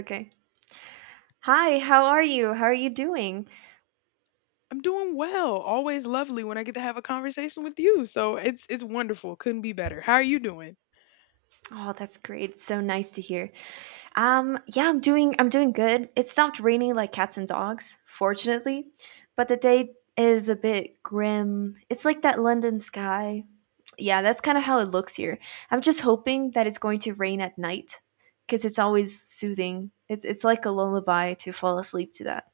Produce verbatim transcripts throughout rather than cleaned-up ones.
Okay. Hi, how are you? How are you doing? I'm doing well. Always lovely when I get to have a conversation with you. So it's it's wonderful. Couldn't be better. How are you doing? Oh, that's great. It's so nice to hear. Um, yeah, I'm doing I'm doing good. It stopped raining like cats and dogs, fortunately, but the day is a bit grim. It's like that London sky. Yeah, that's kind of how it looks here. I'm just hoping that it's going to rain at night because it's always soothing. It's it's like a lullaby to fall asleep to that.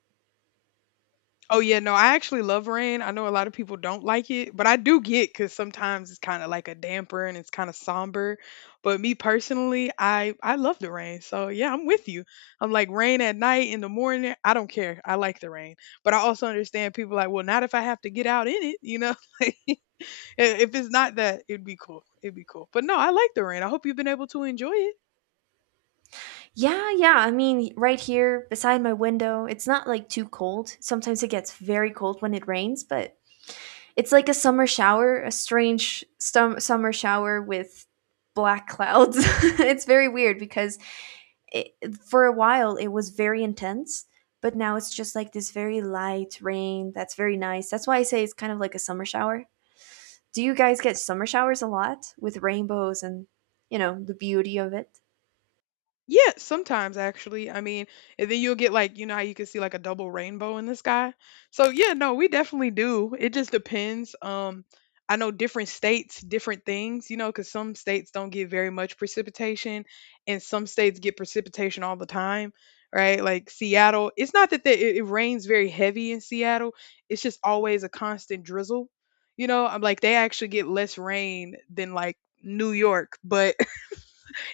Oh yeah, no, I actually love rain. I know a lot of people don't like it, but I do get because sometimes it's kind of like a damper and it's kind of somber. But me personally, I I love the rain. So yeah, I'm with you. I'm like rain at night in the morning. I don't care. I like the rain, but I also understand people like, well, not if I have to get out in it. You know, like, i- if it's not that, it'd be cool. It'd be cool. But no, I like the rain. I hope you've been able to enjoy it. Yeah, yeah. I mean, right here beside my window, it's not like too cold. Sometimes it gets very cold when it rains, but it's like a summer shower, a strange stum- summer shower with black clouds. It's very weird because it, for a while it was very intense, but now it's just like this very light rain that's very nice. That's why I say it's kind of like a summer shower. Do you guys get summer showers a lot with rainbows and, you know, the beauty of it? Yeah, sometimes actually. I mean, and then you'll get like, you know how you can see like a double rainbow in the sky. So yeah, no, we definitely do. It just depends. Um, I know different states, different things, you know, because some states don't get very much precipitation, and some states get precipitation all the time, right? Like Seattle, it's not that the, it, it rains very heavy in Seattle. It's just always a constant drizzle. You know, I'm like they actually get less rain than like New York, but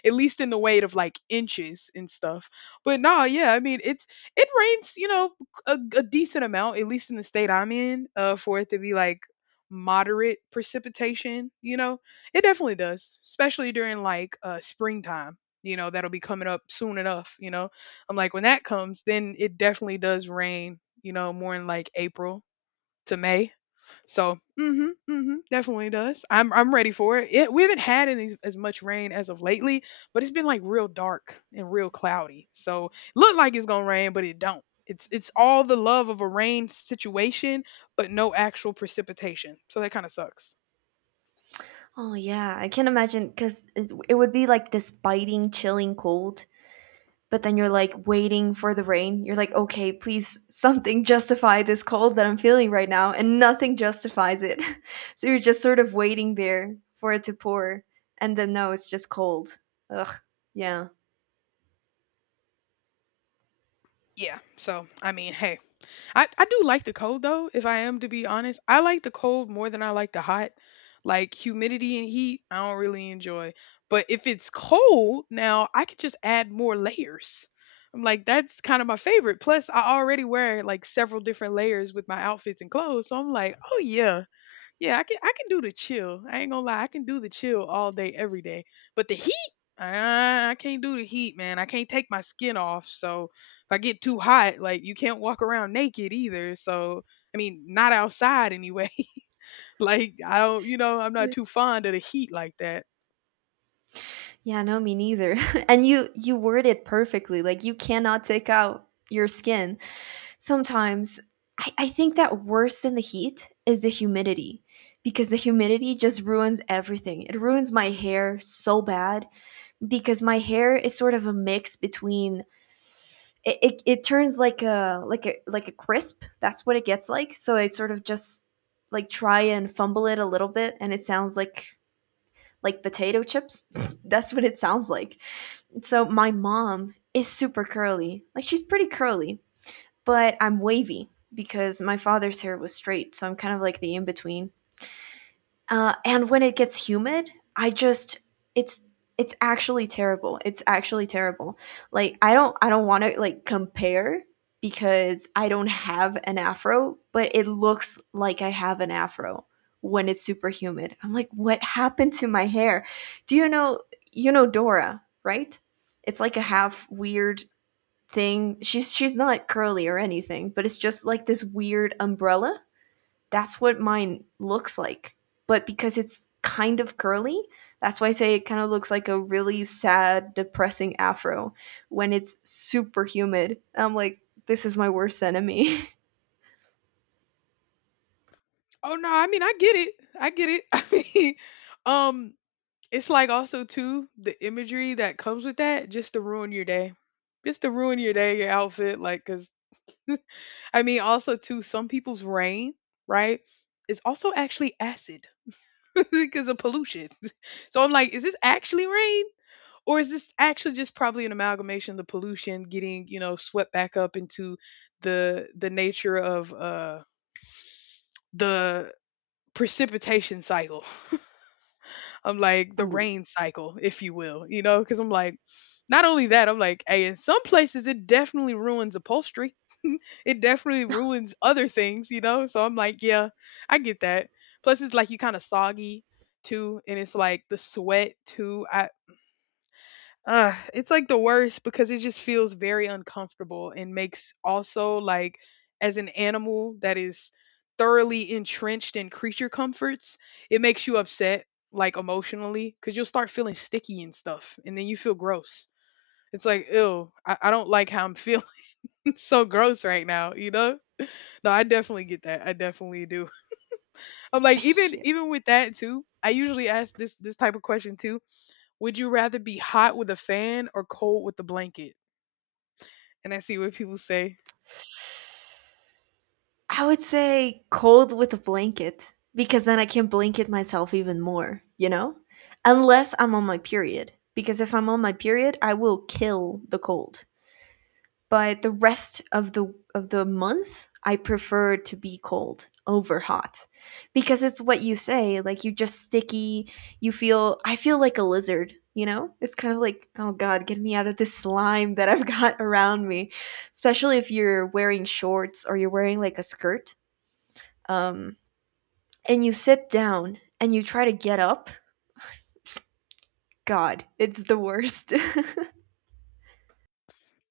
at least in the weight of like inches and stuff. But nah, yeah, I mean it's it rains, you know, a, a decent amount, at least in the state I'm in, uh, for it to be like moderate precipitation. You know, it definitely does, especially during like uh springtime. You know, that'll be coming up soon enough. You know, I'm like when that comes, then it definitely does rain. You know, more in like April to May. So, mm mhm, mm mhm, definitely does. I'm I'm ready for it. It we haven't had any as much rain as of lately, but it's been like real dark and real cloudy. So, look like it's gonna rain, but it don't. It's it's all the love of a rain situation, but no actual precipitation. So that kind of sucks. Oh yeah, I can imagine because it would be like this biting, chilling cold. But then you're like waiting for the rain. You're like, okay, please, something justify this cold that I'm feeling right now, and nothing justifies it. So you're just sort of waiting there for it to pour, and then no, it's just cold. Ugh. Yeah. Yeah. So, I mean, hey, I, I do like the cold though, if I am to be honest. I like the cold more than I like the hot. Like humidity and heat, I don't really enjoy. But if it's cold, now I could just add more layers. I'm like, that's kind of my favorite. Plus, I already wear like several different layers with my outfits and clothes. So I'm like, oh yeah, yeah, I can I can do the chill. I ain't gonna lie, I can do the chill all day, every day. But the heat, ah, I can't do the heat, man. I can't take my skin off. So if I get too hot, like you can't walk around naked either. So I mean, not outside anyway. like I don't, you know, I'm not Mm. too fond of the heat like that. Yeah. No, me neither. And you you word it perfectly. Like you cannot take out your skin sometimes. I, I think that worse than the heat is the humidity because the humidity just ruins everything. It ruins my hair so bad because my hair is sort of a mix between it, it, it turns like a like a like a crisp. That's what it gets like. So I sort of just like try and fumble it a little bit and it sounds like like potato chips. That's what it sounds like. So my mom is super curly. Like she's pretty curly, but I'm wavy because my father's hair was straight, so I'm kind of like the in between. Uh, and when it gets humid, I just it's it's actually terrible. It's actually terrible. Like I don't I don't want to like compare because I don't have an afro, but it looks like I have an afro when it's super humid. I'm like, what happened to my hair? Do you know you know Dora, right? It's like a half weird thing. She's she's not curly or anything, but it's just like this weird umbrella. That's what mine looks like. But because it's kind of curly, that's why I say it kind of looks like a really sad, depressing afro when it's super humid. I'm like, this is my worst enemy. Oh no, I mean I get it. I get it. I mean, um, it's like also too the imagery that comes with that, just to ruin your day, just to ruin your day, your outfit, like because. I mean, also too, some people's rain, right, is also actually acid because of pollution. So I'm like, is this actually rain? Or is this actually just probably an amalgamation of the pollution getting, you know, swept back up into the the nature of uh the precipitation cycle? I'm like the Oh, rain cycle, if you will, you know, because I'm like, not only that, I'm like, hey, in some places it definitely ruins upholstery. it definitely ruins other things, you know? So I'm like, yeah, I get that. Plus, it's like you kind of soggy too, and it's like the sweat too. I uh, It's like the worst because it just feels very uncomfortable and makes also like as an animal that is thoroughly entrenched in creature comforts, it makes you upset like emotionally because you'll start feeling sticky and stuff and then you feel gross. It's like, ew, I, I don't like how I'm feeling so gross right now, you know? No, I definitely get that. I definitely do. I'm like, even yeah. even with that too, I usually ask this this type of question too. Would you rather be hot with a fan or cold with a blanket? And I see what people say. I would say cold with a blanket because then I can blanket myself even more, you know? Unless I'm on my period. Because if I'm on my period, I will kill the cold. But the rest of the of the month I prefer to be cold over hot because it's what you say, like you just sticky. You feel I feel like a lizard, you know, it's kind of like, oh god, get me out of this slime that I've got around me, especially if you're wearing shorts or you're wearing like a skirt, um, and you sit down and you try to get up. God, it's the worst.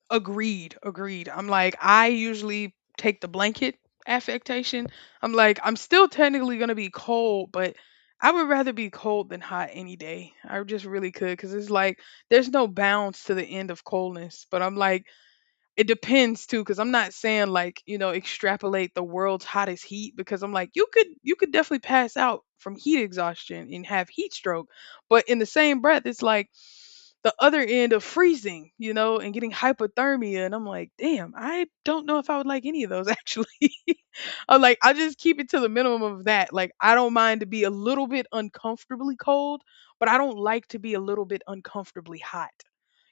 Agreed, agreed. I'm like, I usually take the blanket affectation. I'm like, I'm still technically gonna be cold, but I would rather be cold than hot any day. I just really could because it's like there's no bounds to the end of coldness. But I'm like, it depends too, because I'm not saying like, you know, extrapolate the world's hottest heat because I'm like, you could you could definitely pass out from heat exhaustion and have heat stroke. But in the same breath, it's like the other end of freezing, you know, and getting hypothermia. And I'm like, damn, I don't know if I would like any of those actually. I'm like, I'll just keep it to the minimum of that. Like, I don't mind to be a little bit uncomfortably cold, but I don't like to be a little bit uncomfortably hot.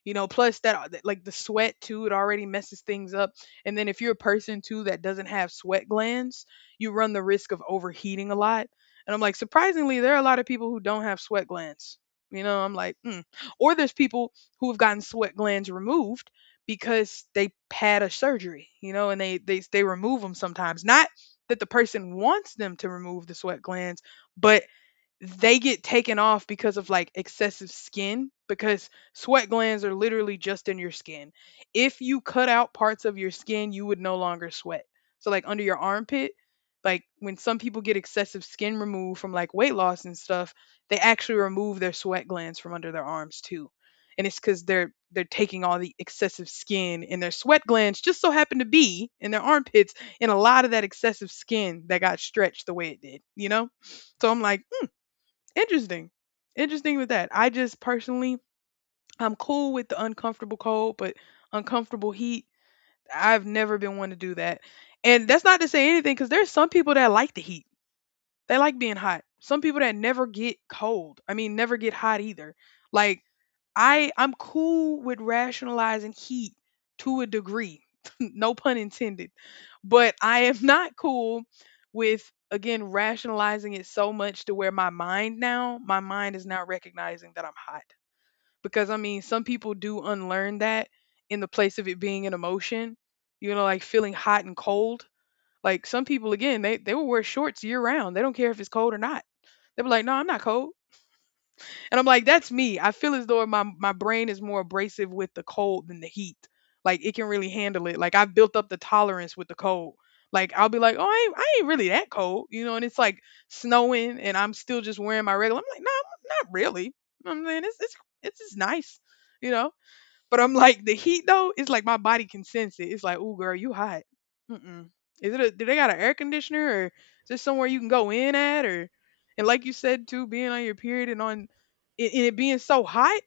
You know, plus that uh, that- like the sweat too, it already messes things up. And then if you're a person too that doesn't have sweat glands, you run the risk of overheating a lot. And I'm like, surprisingly, there are a lot of people who don't have sweat glands. You know, I'm like, mm. Or there's people who have gotten sweat glands removed because they had a surgery, you know, and they they they remove them sometimes. Not that the person wants them to remove the sweat glands, but they get taken off because of like excessive skin because sweat glands are literally just in your skin. If you cut out parts of your skin, you would no longer sweat. So like under your armpit, like when some people get excessive skin removed from like weight loss and stuff, they actually remove their sweat glands from under their arms too. And it's cuz they're they're taking all the excessive skin and their sweat glands just so happen to be in their armpits and a lot of that excessive skin that got stretched the way it did, you know? So I'm like interesting. Interesting with that. I just personally, I'm cool with the uncomfortable cold, but uncomfortable heat, I've never been one to do that. And that's not to say anything because there's some people that like the heat. They like being hot. Some people that never get cold. I mean, never get hot either. Like I I'm cool with rationalizing heat to a degree. no pun intended. But I am not cool with again rationalizing it so much to where my mind now, my mind is not recognizing that I'm hot. Because I mean, some people do unlearn that in the place of it being an emotion, you know, like feeling hot and cold. Like some people again, they they will wear shorts year round. They don't care if it's cold or not. They'll be like, "No, I'm not cold." And I'm like, that's me. I feel as though my my brain is more abrasive with the cold than the heat. Like it can really handle it. Like I've built up the tolerance with the cold. Like I'll be like, oh, I ain't, I ain't really that cold, you know. And it's like snowing, and I'm still just wearing my regular. I'm like, no, I'm not really. You know what I'm saying it's it's it's just nice, you know. But I'm like the heat though. It's like my body can sense it. It's like, oh girl, you hot. Mm-mm. Is it? A, do they got an air conditioner or just somewhere you can go in at? Or and like you said too, being on your period and on and and it being so hot.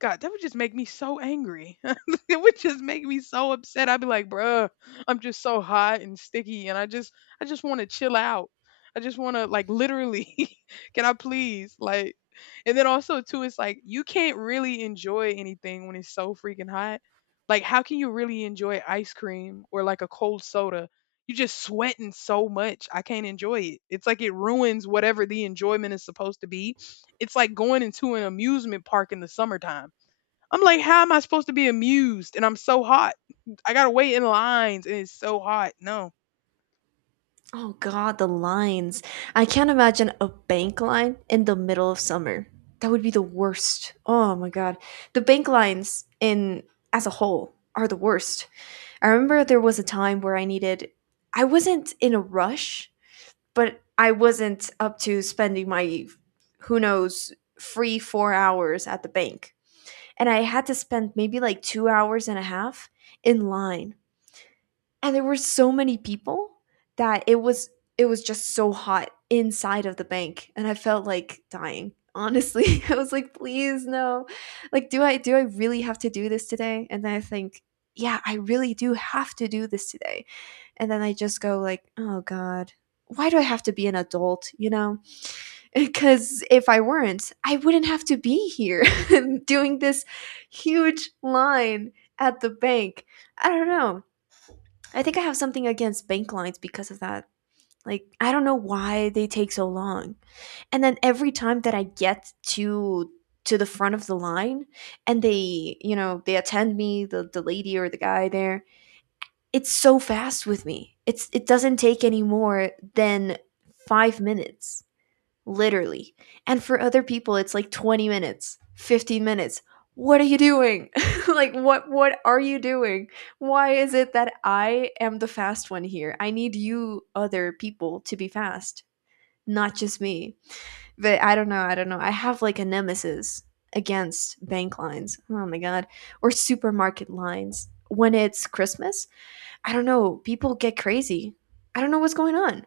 God, that would just make me so angry. it would just make me so upset. I'd be like, bruh, I'm just so hot and sticky, and I just, I just want to chill out. I just want to like literally. can I please like? And then also too, it's like you can't really enjoy anything when it's so freaking hot. Like how can you really enjoy ice cream or like a cold soda? You just sweating so much. I can't enjoy it. It's like it ruins whatever the enjoyment is supposed to be. It's like going into an amusement park in the summertime. I'm like, how am I supposed to be amused? And I'm so hot. I gotta wait in lines and it's so hot. No. Oh God, the lines. I can't imagine a bank line in the middle of summer. That would be the worst. Oh my God. The bank lines in as a whole are the worst. I remember there was a time where I needed I wasn't in a rush, but I wasn't up to spending my who knows free four hours at the bank. And I had to spend maybe like two hours and a half in line and there were so many people that it was it was just so hot inside of the bank and I felt like dying, honestly. I was like, please no, like do i do i really have to do this today? And then I think, yeah, I really do have to do this today. And then I just go like, oh god, why do I have to be an adult, you know? Because if I weren't I wouldn't have to be here doing this huge line at the bank. I don't know, I think I have something against bank lines because of that. Like, I don't know why they take so long. And then every time that I get to to the front of the line and they, you know, they attend me, the the lady or the guy there, it's so fast with me. It's it doesn't take any more than five minutes, literally. And for other people, it's like twenty minutes, fifteen minutes. What are you doing? Like what what are you doing? Why is it that I am the fast one here? I need you other people to be fast, not just me. But I don't know, I don't know. I have like a nemesis against bank lines. Oh my god, or supermarket lines. When it's Christmas, I don't know, people get crazy. I don't know what's going on,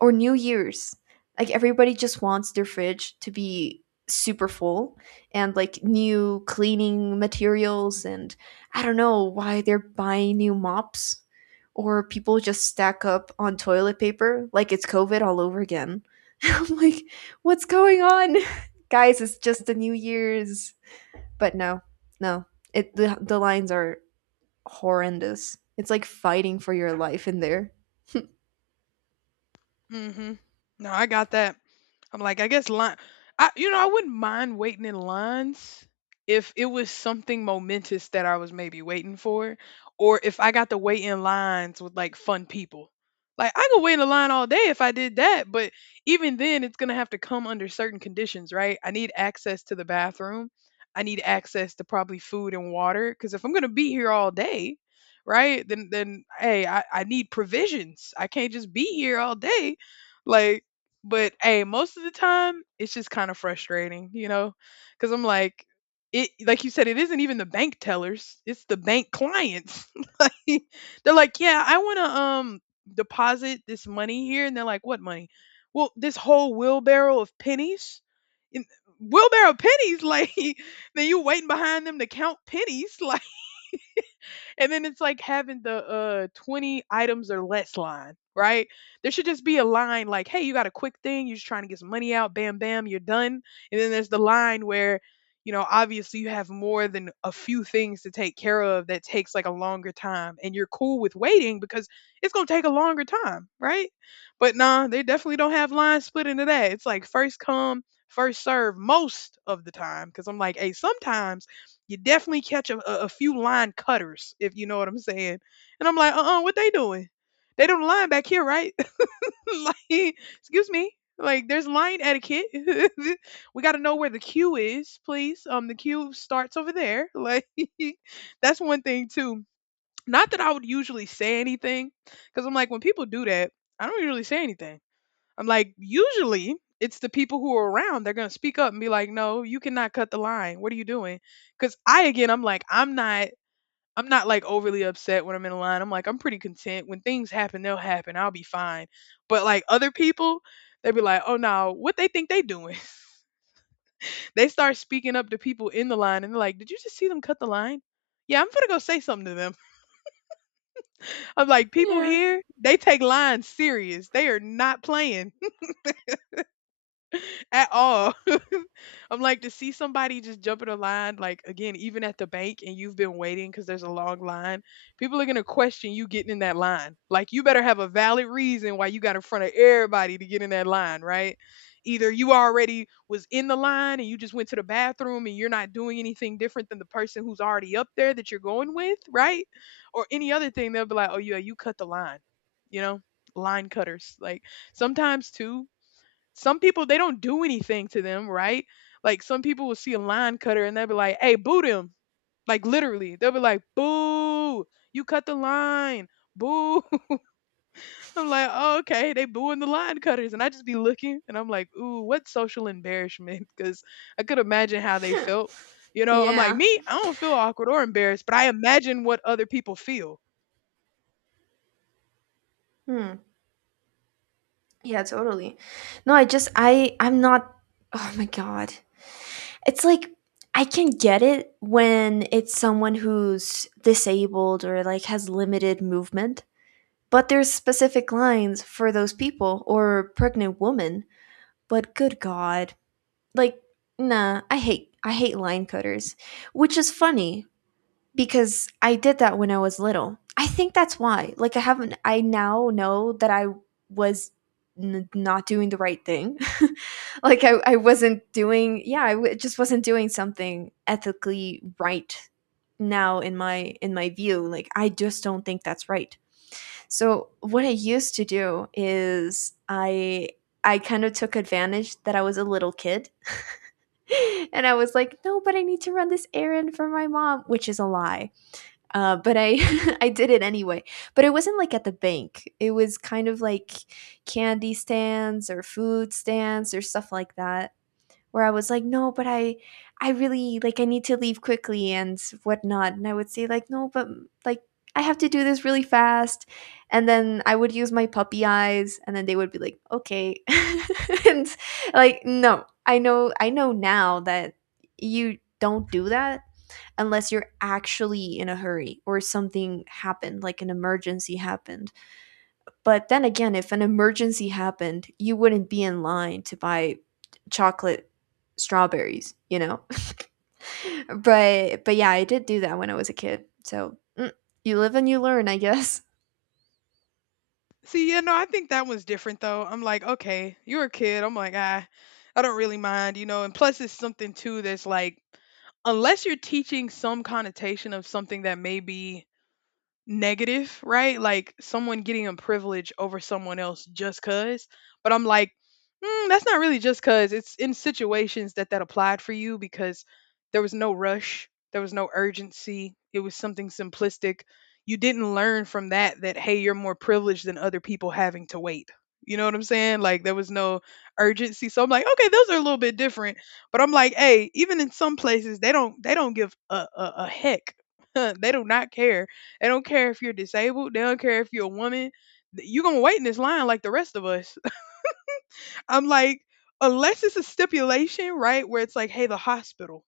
or New Year's. Like everybody just wants their fridge to be super full and like new cleaning materials and I don't know why they're buying new mops, or people just stack up on toilet paper like it's COVID all over again. I'm like, what's going on? Guys, it's just the New Year's. But no, no. It the, the lines are horrendous. It's like fighting for your life in there. Mhm. No, I got that. I'm like, I guess line. I, you know, I wouldn't mind waiting in lines if it was something momentous that I was maybe waiting for, or if I got to wait in lines with like fun people. Like I could wait in a line all day if I did that, but even then, it's gonna have to come under certain conditions, right? I need access to the bathroom. I need access to probably food and water, because if I'm gonna be here all day, right, then then hey, I, I need provisions. I can't just be here all day like, but hey, most of the time it's just kind of frustrating, you know, because I'm like, it like you said, it isn't even the bank tellers; it's the bank clients. Like, they're like, yeah, I want to um deposit this money here, and they're like, what money? Well, this whole wheelbarrow of pennies. In, wheelbarrow of pennies like. Then you waiting behind them to count pennies. Like, and then it's like having the uh twenty items or less line, right? There should just be a line like, hey, you got a quick thing, you're just trying to get some money out, bam, bam, you're done. And then there's the line where, you know, obviously you have more than a few things to take care of that takes like a longer time. And you're cool with waiting because it's gonna take a longer time, right? But nah, they definitely don't have lines split into that. It's like first come, first serve most of the time. Cause I'm like, hey, sometimes you definitely catch a, a, a few line cutters, if you know what I'm saying. And I'm like, uh-uh, what they doing? They don't line back here, right? Like, excuse me. Like, there's line etiquette. We got to know where the queue is, please. Um, the queue starts over there. Like, that's one thing too. Not that I would usually say anything, because I'm like, when people do that, I don't usually say anything. I'm like, usually it's the people who are around. They're going to speak up and be like, no, you cannot cut the line. What are you doing? Because I, again, I'm like, I'm not. I'm not like overly upset when I'm in a line. I'm like, I'm pretty content. When things happen, they'll happen. I'll be fine. But like other people, they'd be like, oh no, what they think they doing? They start speaking up to people in the line and they're like, did you just see them cut the line? Yeah, I'm gonna go say something to them. I'm like, people Yeah. here, they take lines serious. They are not playing at all. I'm like to see somebody just jump in a line, like again, even at the bank, and you've been waiting because there's a long line. People are gonna question you getting in that line. Like you better have a valid reason why you got in front of everybody to get in that line, right? Either you already was in the line and you just went to the bathroom and you're not doing anything different than the person who's already up there that you're going with, right? Or any other thing, they'll be like, oh yeah, you cut the line, you know, line cutters. Like sometimes too, some people they don't do anything to them, right? Like some people will see a line cutter and they'll be like, "Hey, boo them!" Like literally, they'll be like, "Boo! You cut the line, boo!" I'm like, oh, "Okay, they booing the line cutters," and I just be looking and I'm like, "Ooh, what social embarrassment?" Because I could imagine how they felt. You know, I'm like, Yeah. me, I don't feel awkward or embarrassed, but I imagine what other people feel. Hmm. Yeah, totally. No, I just I I'm not Oh my god. It's like I can get it when it's someone who's disabled or like has limited movement, but there's specific lines for those people or pregnant women. But good god. Like nah, I hate I hate line cutters, which is funny because I did that when I was little. I think that's why. Like I haven't I now know that I was n- not doing the right thing. Like I I wasn't doing yeah, I w- just wasn't doing something ethically right now in my in my view. Like I just don't think that's right. So what I used to do is I I kind of took advantage that I was a little kid. And I was like, "No, but I need to run this errand for my mom," which is a lie, uh, but I I did it anyway. But it wasn't like at the bank. It was kind of like candy stands or food stands or stuff like that. Where I was like, no, but I I really like I need to leave quickly and whatnot. And I would say like, no, but mm, like I have to do this really fast. And then I would use my puppy eyes, and then they would be like, okay, and like no, I know I know now that you don't do that unless you're actually in a hurry or something happened, like an emergency happened. But then again, if an emergency happened, you wouldn't be in line to buy chocolate strawberries, you know? but but yeah, I did do that when I was a kid. So mm, you live and you learn, I guess. See, you know, I think that one's different though. I'm like, okay, you're a kid. I'm like, ah, I don't really mind, you know. And plus, it's something too that's like, unless you're teaching some connotation of something that may be negative, right? Like someone getting a privilege over someone else just cuz. But I'm like, mm, that's not really just cuz. It's in situations that that applied for you because there was no rush, there was no urgency. It was something simplistic. You didn't learn from that that hey, you're more privileged than other people having to wait. You know what I'm saying? Like there was no urgency. So I'm like, okay, those are a little bit different. But I'm like, hey, even in some places, they don't they don't give a, a, a heck. They do not care, they don't care if you're disabled. They don't care if you're a woman. You're going to wait in this line like the rest of us. I'm like, unless it's a stipulation, right, where it's like, hey, the hospital,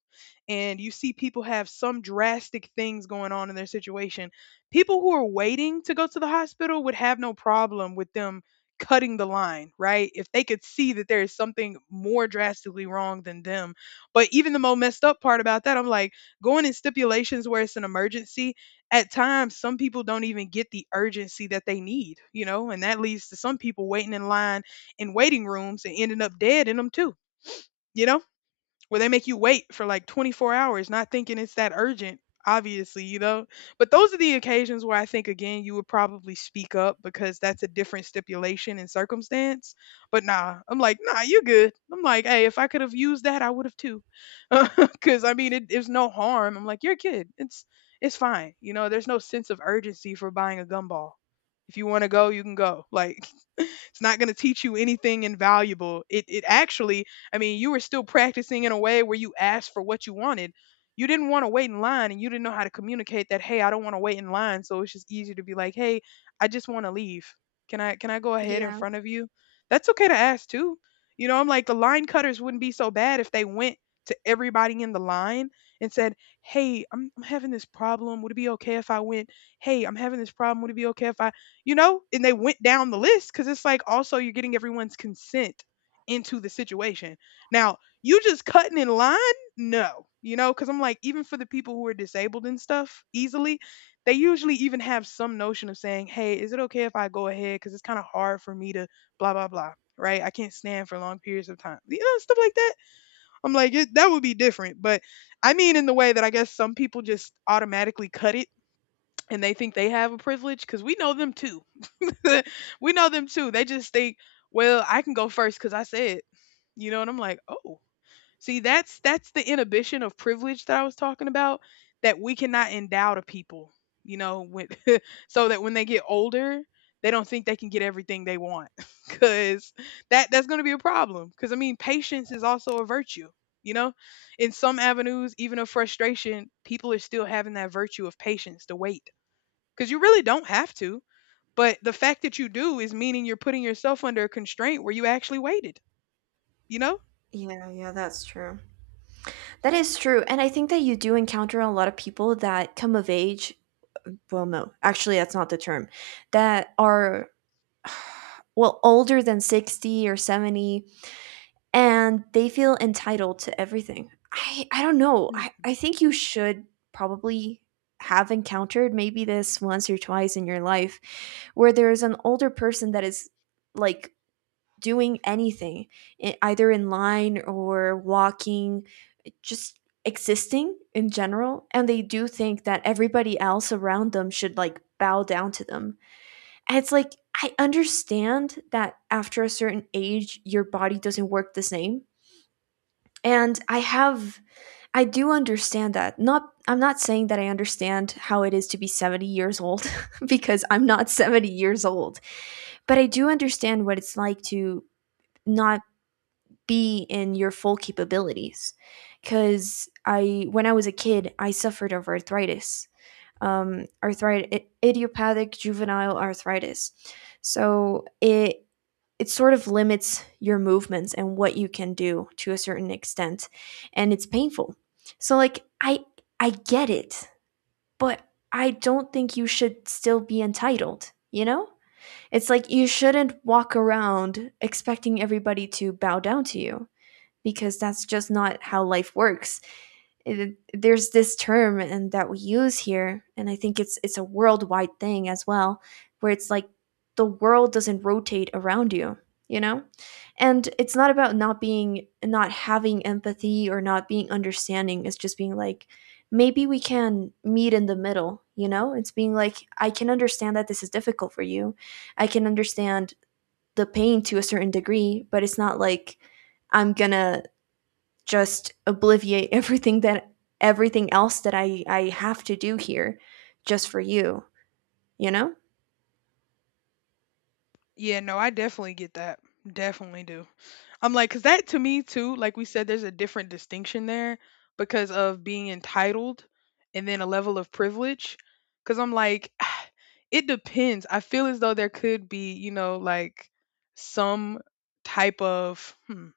and you see people have some drastic things going on in their situation, people who are waiting to go to the hospital would have no problem with them cutting the line, right? If they could see that there is something more drastically wrong than them. But even the most messed up part about that, I'm like, going in stipulations where it's an emergency, at times some people don't even get the urgency that they need, you know, and that leads to some people waiting in line in waiting rooms and ending up dead in them too, you know? Where they make you wait for like twenty-four hours not thinking it's that urgent, obviously, you know? But those are the occasions where I think again you would probably speak up because that's a different stipulation and circumstance. But nah, I'm like, "Nah, you good." I'm like, "Hey, if I could have used that, I would have too." Cuz I mean, it is no harm. I'm like, "You're a kid. It's it's fine." You know, there's no sense of urgency for buying a gumball. If you want to go, you can go. Like it's not going to teach you anything invaluable. It it Actually, I mean, you were still practicing in a way where you asked for what you wanted. You didn't want to wait in line and you didn't know how to communicate that, "Hey, I don't want to wait in line." So it's just easier to be like, "Hey, I just want to leave. Can I can I go ahead in Yeah. front of you?" That's okay to ask too. You know, I'm like the line cutters wouldn't be so bad if they went to everybody in the line and said, "Hey, I'm, I'm having this problem. Would it be okay if I went? Hey, I'm having this problem. Would it be okay if I you know, and they went down the list because it's like also you're getting everyone's consent into the situation now you just cutting in line, no, you know, because I'm like even for the people who are disabled and stuff easily they usually even have some notion of saying hey is it okay if I go ahead because it's kind of hard for me to blah blah blah, right, I can't stand for long periods of time, you know, stuff like that. I'm like it, that would be different. But I mean in the way that I guess some people just automatically cut it and they think they have a privilege because we know them too. We know them too. They just think, well, I can go first because I said, you know, and I'm like, oh, see, that's that's the inhibition of privilege that I was talking about that we cannot endow to people, you know, when, so that when they get older, they don't think they can get everything they want. Because that that's going to be a problem. Because I mean, patience is also a virtue. You know, in some avenues, even of frustration, people are still having that virtue of patience to wait because you really don't have to, but the fact that you do is meaning you're putting yourself under a constraint where you actually waited, you know? Yeah, yeah, that's true. That is true. And I think that you do encounter a lot of people that come of age. Well, no, actually, that's not the term. That are well, older than sixty or seventy, and they feel entitled to everything. I, I don't know. I, Mm. I think you should probably have encountered maybe this once or twice in your life where there is an older person that is like doing anything, e- either in line or walking, just existing in general. And they do think that everybody else around them should like bow down to them. It's like I understand that after a certain age, your body doesn't work the same. And I have, I do understand that. Not, I'm not saying that I understand how it is to be seventy years old because I'm not seventy years old, but I do understand what it's like to not be in your full capabilities. Because I, when I was a kid, I suffered of arthritis, um, arthritis, idiopathic juvenile arthritis. So it, it sort of limits your movements and what you can do to a certain extent and it's painful. So like i i get it, but I don't think you should still be entitled, you know. It's like you shouldn't walk around expecting everybody to bow down to you because that's just not how life works. It, there's this term and that we use here, and I think it's it's a worldwide thing as well, where it's like the world doesn't rotate around you, you know? And it's not about not being not having empathy or not being understanding. It's just being like maybe we can meet in the middle, you know? It's being like I can understand that this is difficult for you. I can understand the pain to a certain degree, but it's not like I'm gonna just obliviate everything that everything else that I I have to do here just for you, you know? Yeah, no, I definitely get that. Definitely do. I'm like, because that to me, too, like we said, there's a different distinction there because of being entitled and then a level of privilege. Because I'm like, it depends. I feel as though there could be, you know, like some type of, hmm,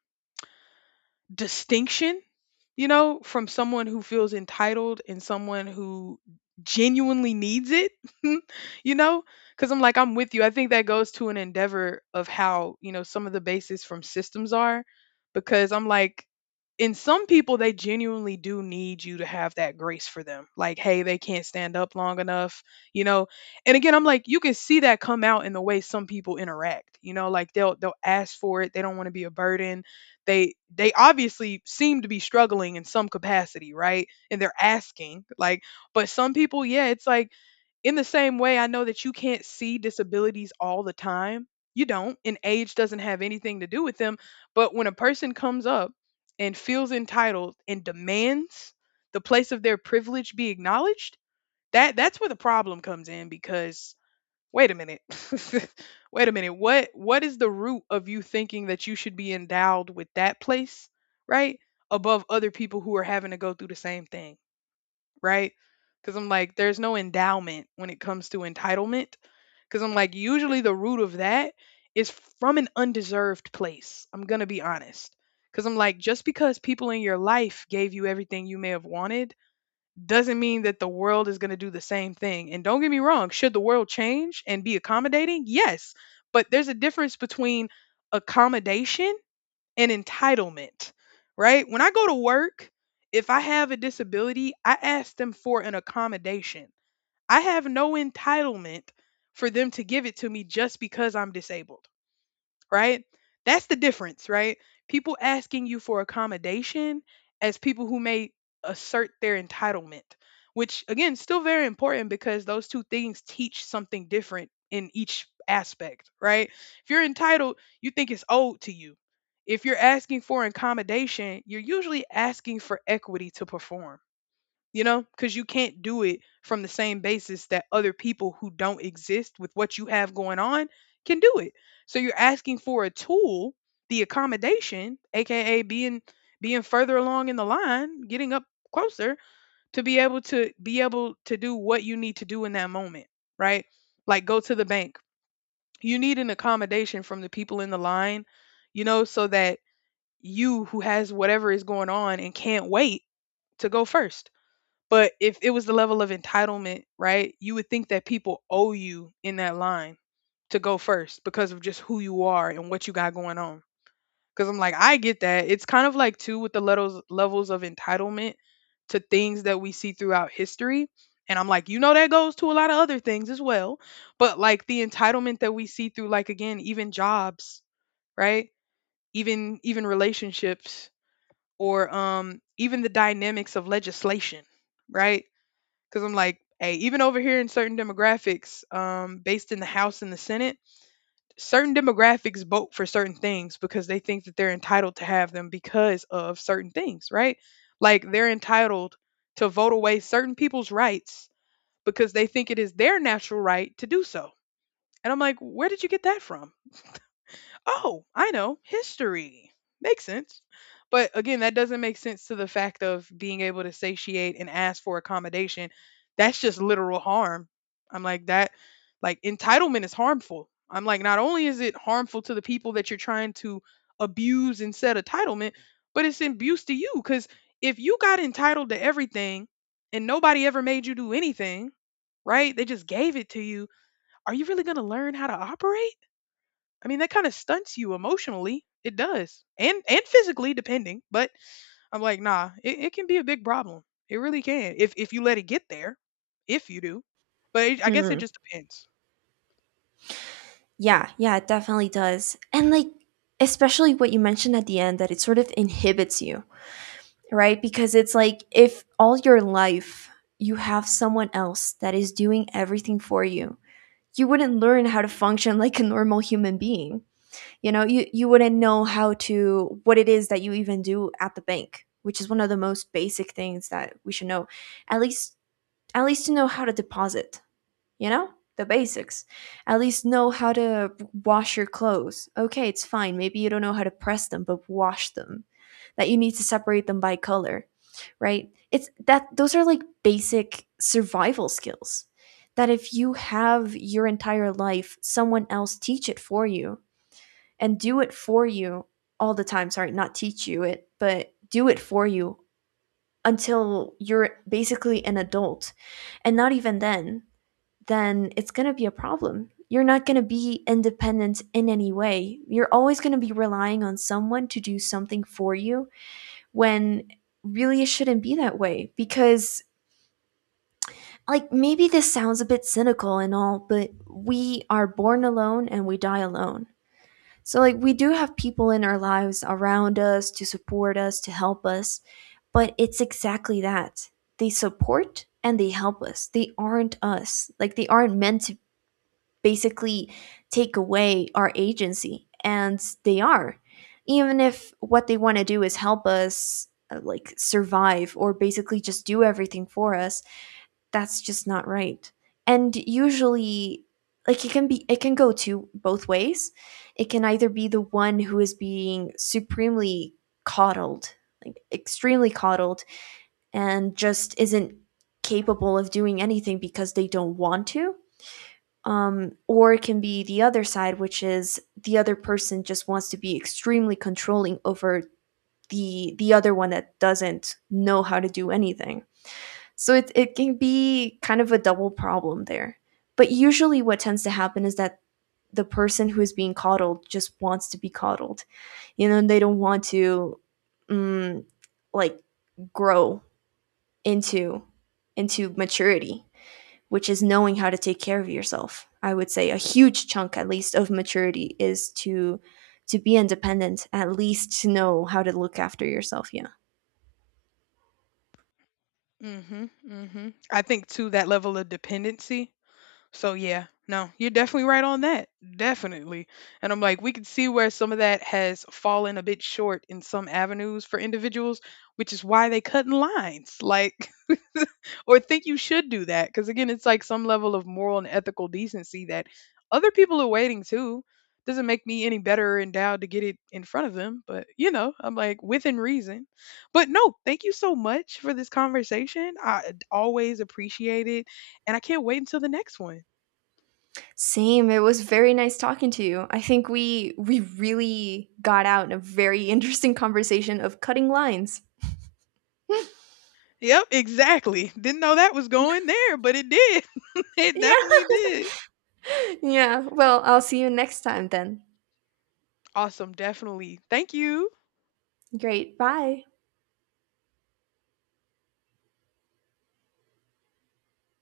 distinction, you know, from someone who feels entitled and someone who genuinely needs it, you know? Because I'm like, I'm with you. I think that goes to an endeavor of how, you know, some of the bases from systems are, because I'm like, in some people, they genuinely do need you to have that grace for them. Like, hey, they can't stand up long enough, you know. And again, I'm like, you can see that come out in the way some people interact. You know, like they'll they'll ask for it. They don't want to be a burden, they they obviously seem to be struggling in some capacity, right? And they're asking like, but some people, yeah, it's like, in the same way I know that you can't see disabilities all the time. You don't, and age doesn't have anything to do with them, but when a person comes up and feels entitled and demands the place of their privilege be acknowledged, that that's where the problem comes in because wait a minute, wait a minute, what what is the root of you thinking that you should be endowed with that place, right, above other people who are having to go through the same thing, right? Because I'm like, there's no endowment when it comes to entitlement. Because I'm like, usually the root of that is from an undeserved place, I'm gonna be honest. Because I'm like, just because people in your life gave you everything you may have wanted doesn't mean that the world is going to do the same thing. And don't get me wrong, should the world change and be accommodating? Yes. But there's a difference between accommodation and entitlement, right? When I go to work, if I have a disability, I ask them for an accommodation. I have no entitlement for them to give it to me just because I'm disabled, right? That's the difference, right? People asking you for accommodation as people who may assert their entitlement, which again, still very important because those two things teach something different in each aspect, right? If you're entitled, you think it's owed to you. If you're asking for accommodation, you're usually asking for equity to perform, you know, because you can't do it from the same basis that other people who don't exist with what you have going on can do it. So you're asking for a tool, the accommodation, aka being being further along in the line, getting up closer, to be able to be able to do what you need to do in that moment, right? Like go to the bank. You need an accommodation from the people in the line, you know, so that you who has whatever is going on and can't wait to go first. But if it was the level of entitlement, right, you would think that people owe you in that line to go first because of just who you are and what you got going on. Because I'm like, I get that. It's kind of like, too, with the levels, levels of entitlement to things that we see throughout history. And I'm like, you know, that goes to a lot of other things as well. But like the entitlement that we see through, like, again, even jobs, right? Even even relationships, or um even the dynamics of legislation, right? Because I'm like, hey, even over here in certain demographics, um, based in the House and the Senate, certain demographics vote for certain things because they think that they're entitled to have them because of certain things, right? Like they're entitled to vote away certain people's rights because they think it is their natural right to do so. And I'm like, where did you get that from? Oh, I know, history. Makes sense. But again, that doesn't make sense to the fact of being able to satiate and ask for accommodation. That's just literal harm. I'm like, that, like, entitlement is harmful. I'm like, not only is it harmful to the people that you're trying to abuse and set entitlement, but it's an abuse to you. Because if you got entitled to everything and nobody ever made you do anything, right? They just gave it to you. Are you really going to learn how to operate? I mean, that kind of stunts you emotionally. It does. And and physically depending, but I'm like, nah, it, it can be a big problem. It really can. If if you let it get there, if you do. But it, I guess it Hmm. just depends. Yeah, yeah, it definitely does. And like especially what you mentioned at the end that it sort of inhibits you, right? Because it's like if all your life you have someone else that is doing everything for you, you wouldn't learn how to function like a normal human being. You know, you you wouldn't know how to, what it is that you even do at the bank, which is one of the most basic things that we should know. At least, at least to know how to deposit, you know? The basics. At least know how to wash your clothes. Okay, it's fine. Maybe you don't know how to press them, but wash them. That you need to separate them by color, right? It's that, those are like basic survival skills that if you have your entire life someone else teach it for you and do it for you all the time. Sorry, not teach you it, but do it for you until you're basically an adult. And not even then, then it's going to be a problem. You're not going to be independent in any way. You're always going to be relying on someone to do something for you when really it shouldn't be that way because like maybe this sounds a bit cynical and all, but we are born alone and we die alone. So, like, we do have people in our lives around us to support us, to help us, but it's exactly that. They support and they help us. They aren't us. Like, they aren't meant to basically take away our agency, and they are. Even if what they want to do is help us, uh, like, survive or basically just do everything for us, that's just not right. And usually like it can be, it can go to both ways. It can either be the one who is being supremely coddled, like extremely coddled and just isn't capable of doing anything because they don't want to. Um, or it can be the other side, which is the other person just wants to be extremely controlling over the the other one that doesn't know how to do anything. So it, it can be kind of a double problem there. But usually, what tends to happen is that the person who is being coddled just wants to be coddled. You know, and they don't want to, mm, like, grow into into maturity, which is knowing how to take care of yourself. I would say a huge chunk, at least, of maturity is to to be independent, at least to know how to look after yourself. Yeah. Mhm. Mhm. I think too that level of dependency. So yeah, no, you're definitely right on that. Definitely. And I'm like, we can see where some of that has fallen a bit short in some avenues for individuals, which is why they cut in lines, like, or think you should do that. Cause again, it's like some level of moral and ethical decency that other people are waiting too. Doesn't make me any better endowed to get it in front of them, but you know, I'm like, within reason. But no, thank you so much for this conversation. I always appreciate it. And I can't wait until the next one. Same. It was very nice talking to you. I think we we really got out in a very interesting conversation of cutting lines. Yep, exactly. Didn't know that was going there, but it did. It Yeah. definitely did. Yeah. Well, I'll see you next time then. Awesome, definitely. Thank you. Great. Bye.